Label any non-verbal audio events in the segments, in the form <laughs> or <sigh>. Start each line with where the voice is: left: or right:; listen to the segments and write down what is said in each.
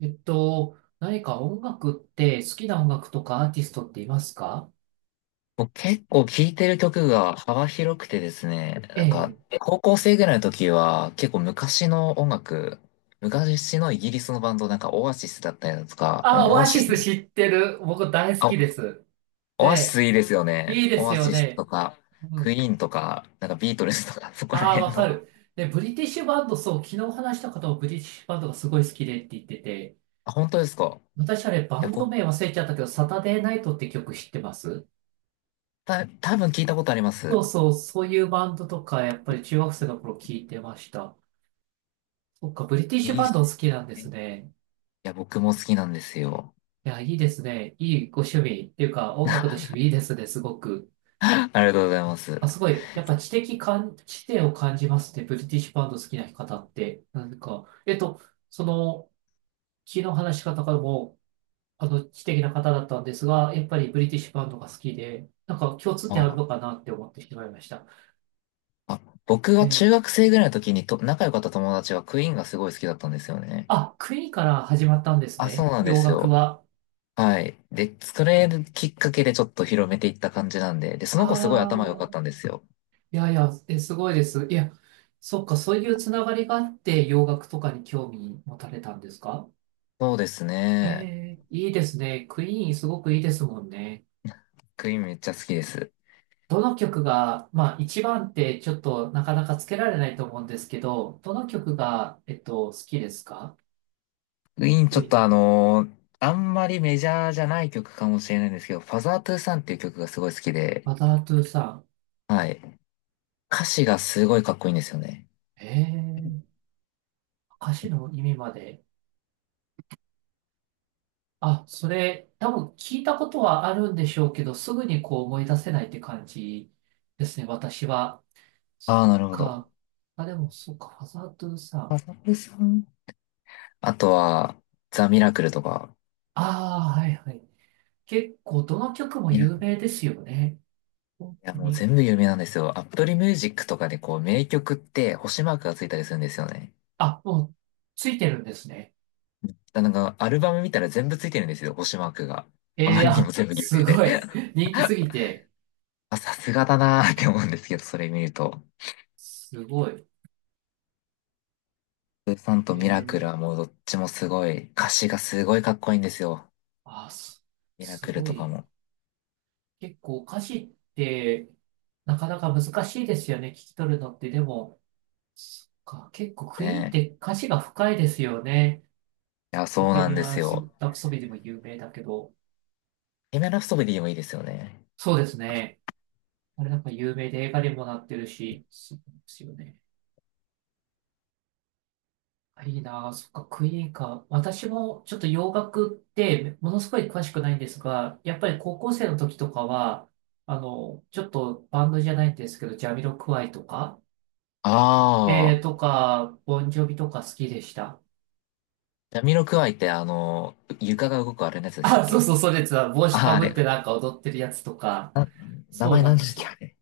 right: 何か音楽って好きな音楽とかアーティストっていますか？
left: もう結構聴いてる曲が幅広くてですね、
right: え
left: なんか、
right: え。
left: 高校生ぐらいの時は結構昔の音楽、昔のイギリスのバンド、なんかオアシスだったりだとか、まあ
right: あ、オ
left: オ
right: ア
left: アシ
right: シ
left: ス、
right: ス知ってる。僕大好きで
left: あ、
right: す。
left: オアシス
right: で、
left: いいですよね。
right: いいで
left: オ
right: す
left: ア
right: よ
left: シスと
right: ね。
left: か、
right: う
left: クイ
right: ん。
left: ーンとか、なんかビートルズとか、<laughs> そこら
right: ああ、
left: 辺
right: わか
left: の。あ、
right: る。で、ブリティッシュバンド、そう、昨日話した方もブリティッシュバンドがすごい好きでって言ってて、
left: 本当ですか？
right: 私あれ
left: い
right: バ
left: や、
right: ンド
left: 僕、
right: 名忘れちゃったけど、サタデーナイトって曲知ってます？
left: 多分聞いたことありま
right: そ
left: す。
right: うそう、そういうバンドとか、やっぱり中学生の頃聞いてました。そっか、ブリティッシュ
left: いいっ
right: バンド
left: す
right: お好きなんで
left: ね。
right: す
left: い
right: ね。
left: や、僕も好きなんですよ。
right: いや、いいですね。いいご趣味っていうか、音楽の趣味いいですね、すごく。
left: <laughs> ありがとうございます。
right: あ、すごい。やっぱ知的感、知性を感じますね。ブリティッシュバンド好きな方って。その、昨日話し方からも、あの、知的な方だったんですが、やっぱりブリティッシュバンドが好きで、なんか共通点あるの
left: あ
right: かなって思ってしまいました。
left: あ、僕
right: え
left: が中
right: ー、
left: 学生ぐらいの時にと仲良かった友達がクイーンがすごい好きだったんですよね。
right: あ、クイーンから始まったんです
left: あ、そう
right: ね。
left: なんで
right: 洋
left: す
right: 楽
left: よ。
right: は。
left: はい。で、それきっかけでちょっと広めていった感じなんで、で、その子すごい
right: ああ、
left: 頭良かったんですよ。
right: いやいや、え、すごいです。いや、そっか、そういうつながりがあって洋楽とかに興味持たれたんですか？
left: そうですね。
right: えー、いいですね。クイーンすごくいいですもんね。
left: クイーンめっちゃ好きです。
right: どの曲が、まあ一番ってちょっとなかなかつけられないと思うんですけど、どの曲が、好きですか？
left: クイーンち
right: ク
left: ょっ
right: イ
left: と
right: ーン。
left: あんまりメジャーじゃない曲かもしれないんですけど、ファザートゥーサンっていう曲がすごい好きで、
right: バタートゥーさ
left: はい。歌詞がすごいかっこいいんですよね。
right: ん。えー、歌詞の意味まで。あ、それ、多分聞いたことはあるんでしょうけど、すぐにこう思い出せないって感じですね、私は。そっ
left: ああ、なるほど。
right: か。あ、でも、そっか、ハザード
left: フ
right: さ。
left: ァザートゥーサン。あとは、ザ・ミラクルとか、
right: ああ、はいはい。結構、どの曲も有名ですよね。本
left: いや、
right: 当
left: もう
right: に。
left: 全部有名なんですよ。アップルミュージックとかでこう名曲って星マークがついたりするんですよね。
right: あ、もう、ついてるんですね。
left: だなんかアルバム見たら全部ついてるんですよ、星マークが。あ
right: え
left: ま
right: えー、
left: りにも
right: あ、
left: 全部有
right: す
left: 名で。
right: ごい。
left: <laughs>
right: 人気すぎて、
left: あ、さすがだなーって思うんですけど、それ見ると。
right: すごい。
left: スーさん
right: え
left: とミ
right: え
left: ラクルは
right: ー、
left: もうどっちもすごい、歌詞がすごいかっこいいんですよ。
right: あ、す、
left: ミラ
right: す
left: クル
right: ご
left: とか
right: い。
left: も。
right: 結構、歌詞って、なかなか難しいですよね。聞き取るのって。でも、そっか、結構、クイーンって
left: ね
right: 歌詞が深いですよね。
left: え。いや、
right: ボ
left: そう
right: ヘ
left: なん
right: ミ
left: で
right: ア
left: す
right: ン・
left: よ。
right: ラプソディでも有名だけど。
left: エメラストビディもいいですよね。
right: そうですね。あれなんか有名で映画にもなってるし、そうですよね。あいいなあ、そっか、クイーンか。私もちょっと洋楽ってものすごい詳しくないんですが、やっぱり高校生の時とかは、あの、ちょっとバンドじゃないんですけど、ジャミロクワイとか、
left: あ
right: え
left: あ、
right: ー、とか、ボンジョビとか好きでした。
left: ジャミロクワイってあの、床が動くあれのやつ
right: <laughs>
left: ですっ
right: あ、そう
left: け？
right: そう、そうです。帽
left: あ
right: 子
left: あー、
right: か
left: あ
right: ぶっ
left: れ。
right: てなんか踊ってるやつとか、
left: 名
right: そう
left: 前
right: な
left: な
right: ん
left: ん
right: で
left: ですっ
right: す
left: け、
right: よ。
left: あれ？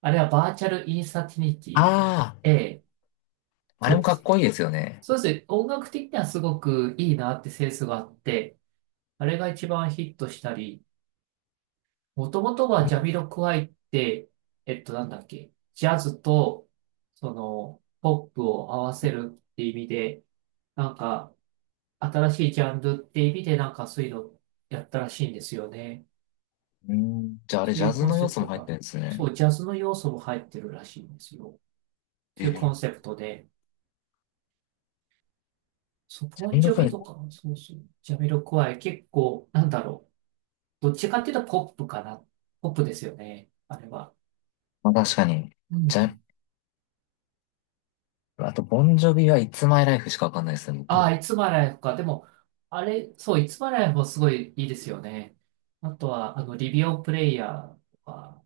right: あれはバーチャルインサティニティ。
left: あ
right: ええ。
left: あ、あれ
right: そ
left: もかっ
right: う、
left: こいいですよね。
right: そうですね。音楽的にはすごくいいなってセンスがあって、あれが一番ヒットしたり、もともと
left: ジャ
right: は
left: ミ
right: ジャ
left: ロ
right: ミロクワイって、なんだっけ、ジャズと、その、ポップを合わせるって意味で、なんか、新しいジャンルって意味で、なんかそういうのやったらしいんですよね。
left: うーん、じゃああ
right: そ
left: れ
right: う
left: ジ
right: い
left: ャ
right: う
left: ズ
right: コン
left: の
right: セ
left: 要
right: プ
left: 素も
right: ト
left: 入っ
right: が、
left: てるんです
right: そ
left: ね。
right: う、ジャズの要素も入ってるらしいんですよ。
left: え
right: というコ
left: ー、
right: ンセプトで、そう、
left: ジャ
right: ボン
left: ミ
right: ジ
left: ロ
right: ョ
left: ク
right: ビ
left: エ。
right: とか、そうそう、ジャミロクワイ結構、なんだろう。どっちかっていうとポップかな。ポップですよね。あれは。
left: まあ、確かに。
right: う
left: ジャ、
right: ん。
left: あと、ボンジョビはいつ y l ライフしかわかんないですね、
right: ああ、
left: 僕。
right: いつまライフか。でも、あれ、そう、いつまライフもすごいいいですよね。あとは、あの、リビオプレイヤーとか、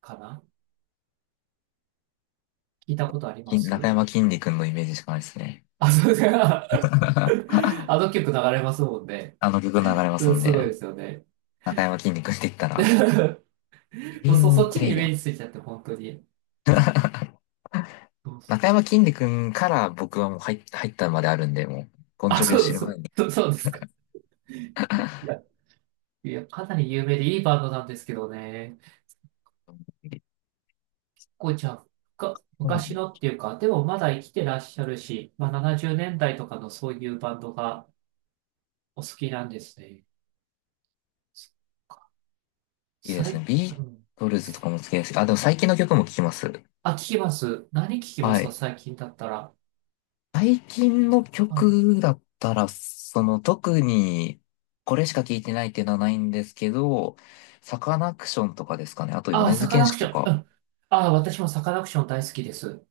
right: かな、聞いたことありま
left: 中
right: す？
left: 山きんに君のイメージしかないですね。
right: あ、そうですか。<laughs>
left: <laughs> あ
right: あの曲流れますもんね。
left: の曲流れま
right: う
left: す
right: ん、
left: もん
right: すごいで
left: ね。
right: すよね。
left: 中山きんに君って言ったら、イ
right: <laughs>
left: ビ
right: もうそ、
left: ン
right: そ
left: グ
right: っち
left: プレ
right: にイ
left: イ
right: メ
left: ヤ
right: ー
left: ー。
right: ジついちゃって、本当に。そうそ
left: 中
right: う、
left: 山きんに君から僕はもう入ったまであるんで、もう、ボン
right: あ、
left: ジョビを
right: そ
left: 知
right: う、
left: る
right: そ
left: 前に。
right: う、そうですか。いや、いや、かなり有名でいいバンドなんですけどね。構じゃあ、が昔のっていうか、でもまだ生きてらっしゃるし、まあ、70年代とかのそういうバンドがお好きなんですね。
left: いいで
right: さ
left: す
right: い、
left: ね。ビ
right: う
left: ー
right: ん。
left: トルズとかも好きですし。あ、でも最近の曲も聴きます。
right: あ、聞きます。何聞きま
left: は
right: すか、
left: い。
right: 最近だったら。
left: 最近の
right: うん、
left: 曲だったら、その特にこれしか聴いてないっていうのはないんですけど、サカナクションとかですかね。あと
right: あ、
left: 米津
right: サカ
left: 玄
right: ナク
left: 師
right: シ
left: と
right: ョン。う
left: か。
right: ん。あ、私もサカナクション大好きです。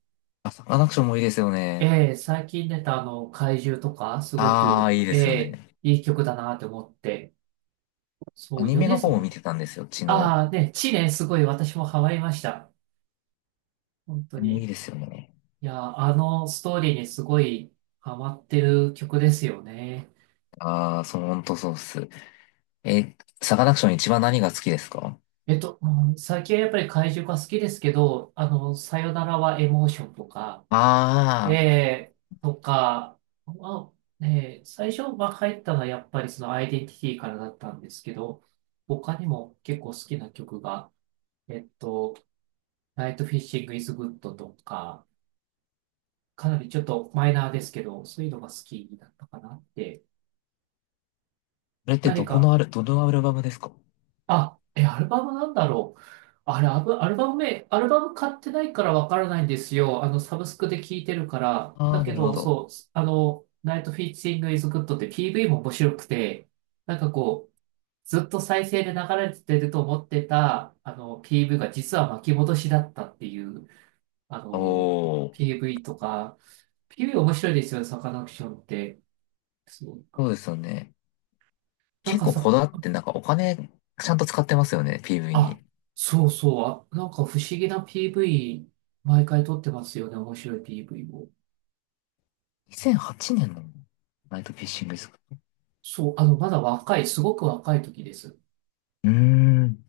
left: あ、サカナクションもいいですよね。
right: ええ、最近出たあの、怪獣とか、すご
left: ああ、
right: く、
left: いいで
right: え
left: すよ
right: え、
left: ね。
right: いい曲だなって思って。そ
left: ア
right: う、
left: ニメ
right: 米
left: の
right: 津
left: 方も見
right: も。
left: てたんですよ、血の。
right: ああ、ね、地ね、すごい私もハマりました。本当
left: もう
right: に。
left: いいですよね。
right: いや、あのストーリーにすごいハマってる曲ですよね。
left: ああ、そう、ほんとそうっす。え、サカナクション一番何が好きですか？
right: うん、最近はやっぱり怪獣が好きですけど、あの、さよならはエモーションとか、
left: ああー、
right: えー、とか、まあ、えー最初、まあ、入ったのはやっぱりそのアイデンティティからだったんですけど、他にも結構好きな曲が、えっと、ナイトフィッシングイズグッドとか、かなりちょっとマイナーですけど、そういうのが好きだったかなって。
left: それって
right: 何
left: どこの
right: か、
left: ある、どのアルバムですか？
right: あ、え、アルバムなんだろう。あれ、アブアルバム名、アルバム買ってないからわからないんですよ。あの、サブスクで聴いてるから。
left: あ
right: だ
left: あー、
right: け
left: なるほ
right: ど、
left: ど。
right: そう、あの、ナイトフィーチングイズグッドって PV も面白くて、なんかこう、ずっと再生で流れてると思ってた、あの、PV が実は巻き戻しだったっていう、あ
left: お
right: の、
left: ー、
right: PV とか、PV 面白いですよね、サカナクションって。そう。
left: そうですよね。
right: なん
left: 結
right: か
left: 構こ
right: さ、
left: だわってなんかお金ちゃんと使ってますよね、PV
right: あ、
left: に。
right: そうそう。あ、なんか不思議な PV、毎回撮ってますよね。面白い PV を。
left: 2008年のナイトフィッシングですか？
right: そう、あの、まだ若い、すごく若い時です。
left: うーん。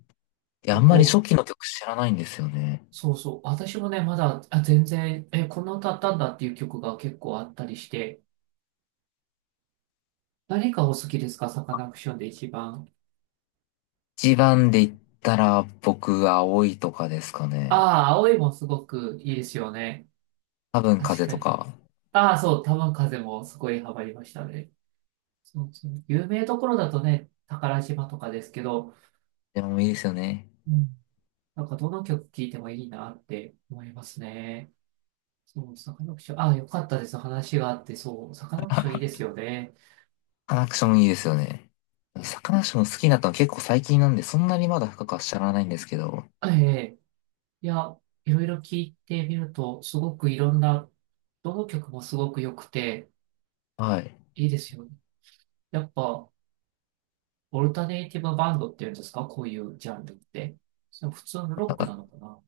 left: いや、あ
right: で、
left: んま
right: こ
left: り
right: う、
left: 初期の曲知らないんですよね。
right: そうそう。私もね、まだ、あ、全然、え、こんな歌あったんだっていう曲が結構あったりして、何がお好きですか、サカナクションで一番。
left: 一番で言ったら僕、青いとかですかね。
right: ああ、青いもすごくいいですよね。
left: 多分
right: 確
left: 風
right: か
left: と
right: に。
left: か。
right: ああ、そう、玉風もすごいハマりましたね。そうそう。有名どころだとね、宝島とかですけど、
left: でもいいですよね。
right: うん、なんかどの曲聴いてもいいなって思いますね。そう、サカナクション。あ、よかったです。話があって、そう、サカナクションいいですよね。
left: サカナクションいいですよね。サカナクション好きになったの結構最近なんで、そんなにまだ深くは知らないんですけど。
right: ええ、いや、いろいろ聞いてみると、すごくいろんな、どの曲もすごく良くて、
left: はい。
right: いいですよね。やっぱ、オルタネイティブバンドっていうんですか、こういうジャンルって。その普通のロ
left: な
right: ッ
left: ん
right: ク
left: か、
right: なのかな。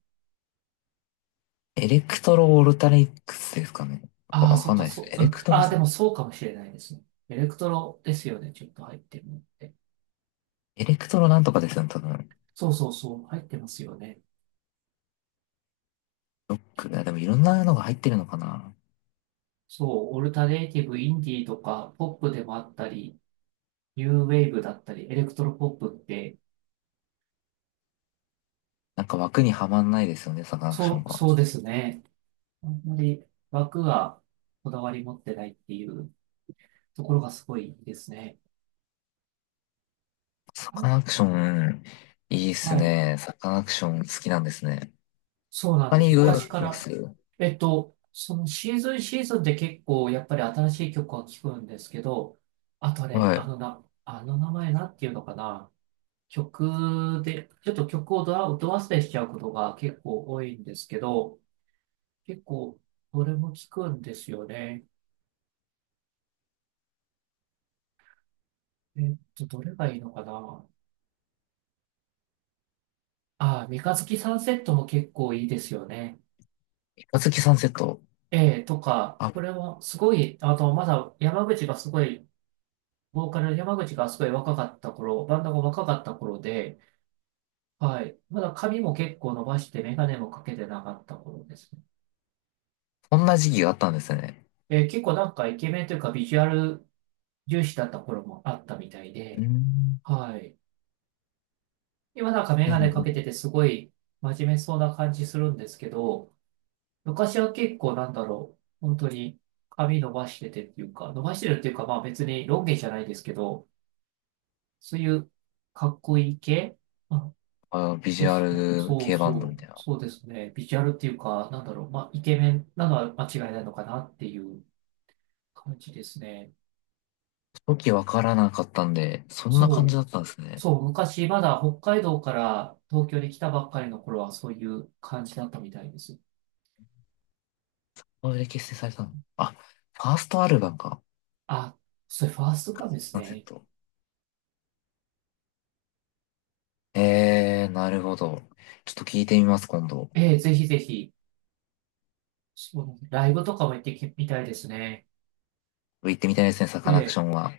left: エレクトロオルタリックスですかね。わ
right: ああ、
left: わ
right: そ
left: か
right: っ
left: んな
right: か、
left: いです。
right: そう、うん。ああ、でもそうかもしれないですね。エレクトロですよね。ちょっと入ってるのって。
left: エレクトロなんとかですよね、多分。
right: そうそうそう、入ってますよね。
left: ロック、いやでもいろんなのが入ってるのかな。
right: そう、オルタネイティブ、インディーとか、ポップでもあったり、ニューウェーブだったり、エレクトロポップって、
left: なんか枠にはまんないですよね、サカナクション
right: そう、
left: が。
right: そうですね。あんまり枠がこだわり持ってないっていうところがすごいですね。
left: サカ
right: あ、
left: ナクション、いいっす
right: はい。
left: ね。サカナクション好きなんですね。
right: そうなん
left: 他
right: で
left: に
right: す。
left: いろいろ
right: 昔
left: の聞
right: か
left: きま
right: ら。
left: す？
right: そのシーズンシーズンで結構やっぱり新しい曲は聴くんですけど、あとあれ、
left: はい。
right: あのな、あの名前なんていうのかな。曲で、ちょっと曲をドア、ド忘れしちゃうことが結構多いんですけど、結構どれも聞くんですよね。どれがいいのかな。ああ、三日月サンセットも結構いいですよね。
left: 三日月サンセット。
right: ええ、とか、これ
left: あ、
right: はすごい。あと、まだ山口がすごい、ボーカルの山口がすごい若かった頃、バンドが若かった頃で、はい。まだ髪も結構伸ばして、メガネもかけてなかった頃ですね。
left: こんな時期があったんですね。
right: 結構なんかイケメンというかビジュアル重視だった頃もあったみたい
left: うー
right: で、
left: ん。
right: はい。今なんかメ
left: え、う
right: ガネかけ
left: ん。
right: ててすごい真面目そうな感じするんですけど、昔は結構なんだろう、本当に髪伸ばしててっていうか、伸ばしてるっていうかまあ別にロン毛じゃないですけど、そういうかっこいい系あ
left: あ、ビジ
right: で
left: ュア
right: した。
left: ル
right: そう
left: 系バンド
right: そ
left: みた
right: う、
left: いな。
right: そうですね。ビジュアルっていうか、なんだろう、まあイケメンなのは間違いないのかなっていう感じですね。
left: 時わからなかったんで、そんな感じ
right: そ
left: だ
right: う。
left: ったんですね。
right: そう、昔まだ北海道から東京に来たばっかりの頃はそういう感じだったみたいです。
left: これで結成されたの。あ、ファーストアルバムか。
right: あ、それファースト
left: 三日
right: なん
left: 月
right: です
left: サンセッ
right: ね。
left: ト。なるほど。ちょっと聞いてみます、今度。
right: ええ、ぜひぜひ、そのライブとかも行ってきみたいですね。
left: 行ってみたいですね、サカ
right: え
left: ナクシ
right: え、
left: ョンは。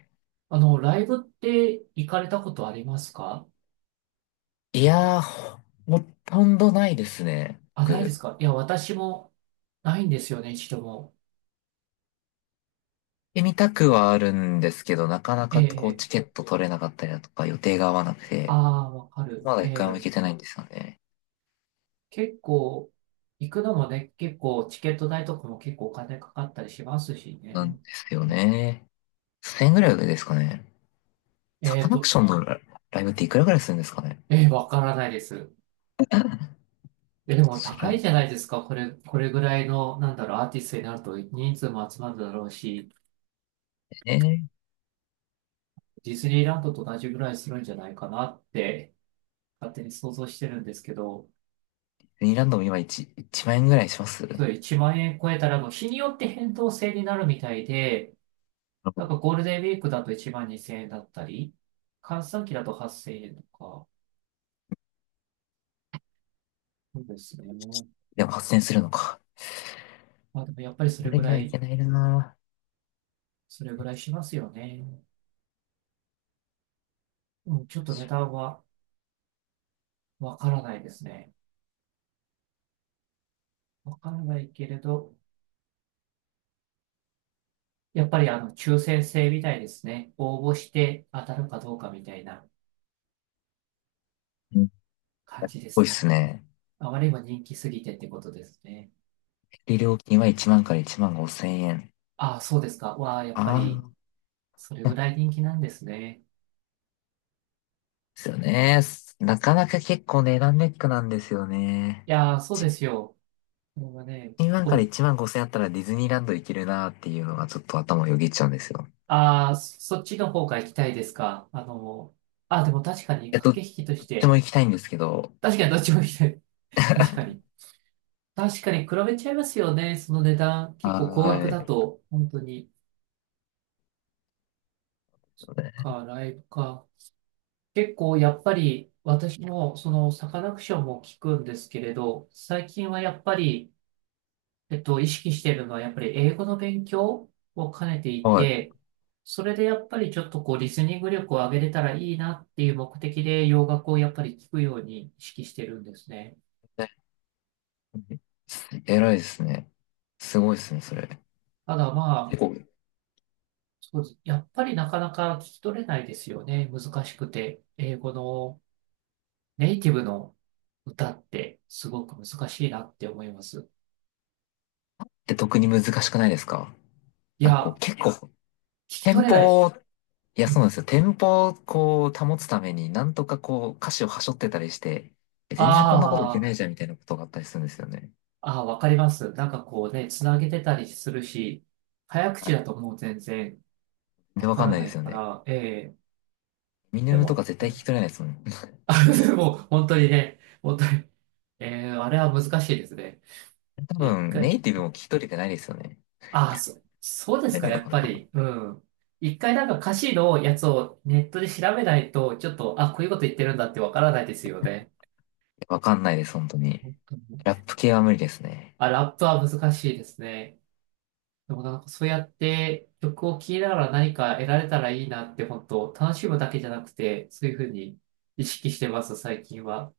right: あの、ライブって行かれたことありますか？
left: いやー、ほとんどないですね。
right: あ、ないで
left: 僕、行
right: す
left: っ
right: か。いや、私もないんですよね、一度も。
left: てみたくはあるんですけど、なかな
right: え
left: かこう、
right: え、
left: チケット取れなかったりだとか、予定が合わなくて、
right: ああー、わかる。
left: まだ
right: え
left: 一回も行け
right: え、
left: てないんですよね。
right: 結構、行くのもね、結構チケット代とかも結構お金かかったりしますし
left: なん
right: ね。
left: ですよね。1000円ぐらいですかね。サ
right: え
left: カ
right: っ
left: ナク
right: と、
left: ションのライブっていくらぐらいするんですかね。
right: わからないです。え、でも
left: 調
right: 高
left: べ
right: いじゃ
left: て
right: ないですか。これ、これぐらいの、なんだろう、アーティストになると人数も集まるだろうし、
left: ね。
right: ディズニーランドと同じぐらいするんじゃないかなって、勝手に想像してるんですけど、
left: ディズニーランドも今1、万円ぐらいします。で
right: それ1万円超えたら、もう日によって変動制になるみたいで、なんかゴールデンウィークだと1万2千円だったり、閑散期だと8千円とか、そうですね。
left: も、8 0するのか。
right: まあでもやっぱりそ
left: あ
right: れ
left: れ
right: ぐ
left: に
right: ら
left: はい
right: い、
left: けないな
right: それぐらいしますよね。うん、ちょっと値段はわからないですね。わからないけれど、やっぱりあの、抽選制みたいですね。応募して当たるかどうかみたいな
left: ぁ。うんっ
right: 感じで
left: ぽいっ
right: す
left: す
right: ね。
left: ね。
right: あまりにも人気すぎてってことですね。
left: で、料金は1万から1万5千円。
right: ああ、そうですか。わあ、やっぱり、
left: あ
right: それ
left: あ、
right: ぐら
left: で
right: い人気なんですね。
left: すよね。なかなか結構値段ネックなんですよ
right: い
left: ね。
right: やー、そうですよ。これはね、
left: 1万から
right: お、
left: 1万5千円あったらディズニーランド行けるなーっていうのがちょっと頭をよぎっちゃうんですよ。
right: ああ、そそっちの方が行きたいですか。あの、あ、でも確かに駆
left: ど
right: け引
left: っ
right: きとし
left: ちも
right: て、
left: 行きたいんですけど。
right: 確かにどっちも行きたい。<laughs> 確かに。確かに比べちゃいますよね。その値段、結構高
left: は
right: 額
left: ー
right: だ
left: い。
right: と、本当に。か、ライブか。結構やっぱり私もそのサカナクションも聞くんですけれど、最近はやっぱり、意識しているのはやっぱり英語の勉強を兼ねてい
left: はい。
right: て、それでやっぱりちょっとこうリスニング力を上げれたらいいなっていう目的で洋楽をやっぱり聞くように意識してるんですね。
left: 偉いですね。すごいですね、それ。
right: ただ
left: 結
right: まあ、
left: 構、
right: そうです。やっぱりなかなか聞き取れないですよね。難しくて。英語のネイティブの歌ってすごく難しいなって思います。
left: で、特に難しくないですか？
right: い
left: なんかこう、
right: や、聞
left: 結構、
right: き
left: 店
right: 取れない。
left: 舗いや、
right: あ
left: そうなんですよ。テンポをこう保つために、なんとかこう歌詞を端折ってたりして、全然こんなこといけないじゃんみたいなことがあったりするんですよね。
right: あ、ああ、わかります。なんかこうね、つなげてたりするし、早口だともう全然
left: で、
right: わ
left: わ
right: か
left: かん
right: ら
left: ない
right: な
left: で
right: い
left: すよ
right: か
left: ね。
right: ら、ええ
left: ミネ
right: で
left: ムとか
right: も、
left: 絶対聞き
right: <laughs>
left: 取れないですもん。<laughs>
right: あ、でも本当にね、本当に、ええあれは難しいですね。
left: 多
right: 一
left: 分、ネ
right: 回、
left: イティブも聞き取れてないですよね。
right: ああ、そ、そうです
left: 取
right: か、
left: れ
right: や
left: の
right: っ
left: か
right: ぱ
left: な。
right: り。うん。一回なんか歌詞のやつをネットで調べないと、ちょっと、あ、こういうこと言ってるんだってわからないですよね。
left: わかんないです、本当に。
right: うん
left: ラップ系は無理ですね。
right: あ、ラップは難しいですね。でもなんかそうやって曲を聴きながら何か得られたらいいなって本当楽しむだけじゃなくてそういうふうに意識してます最近は。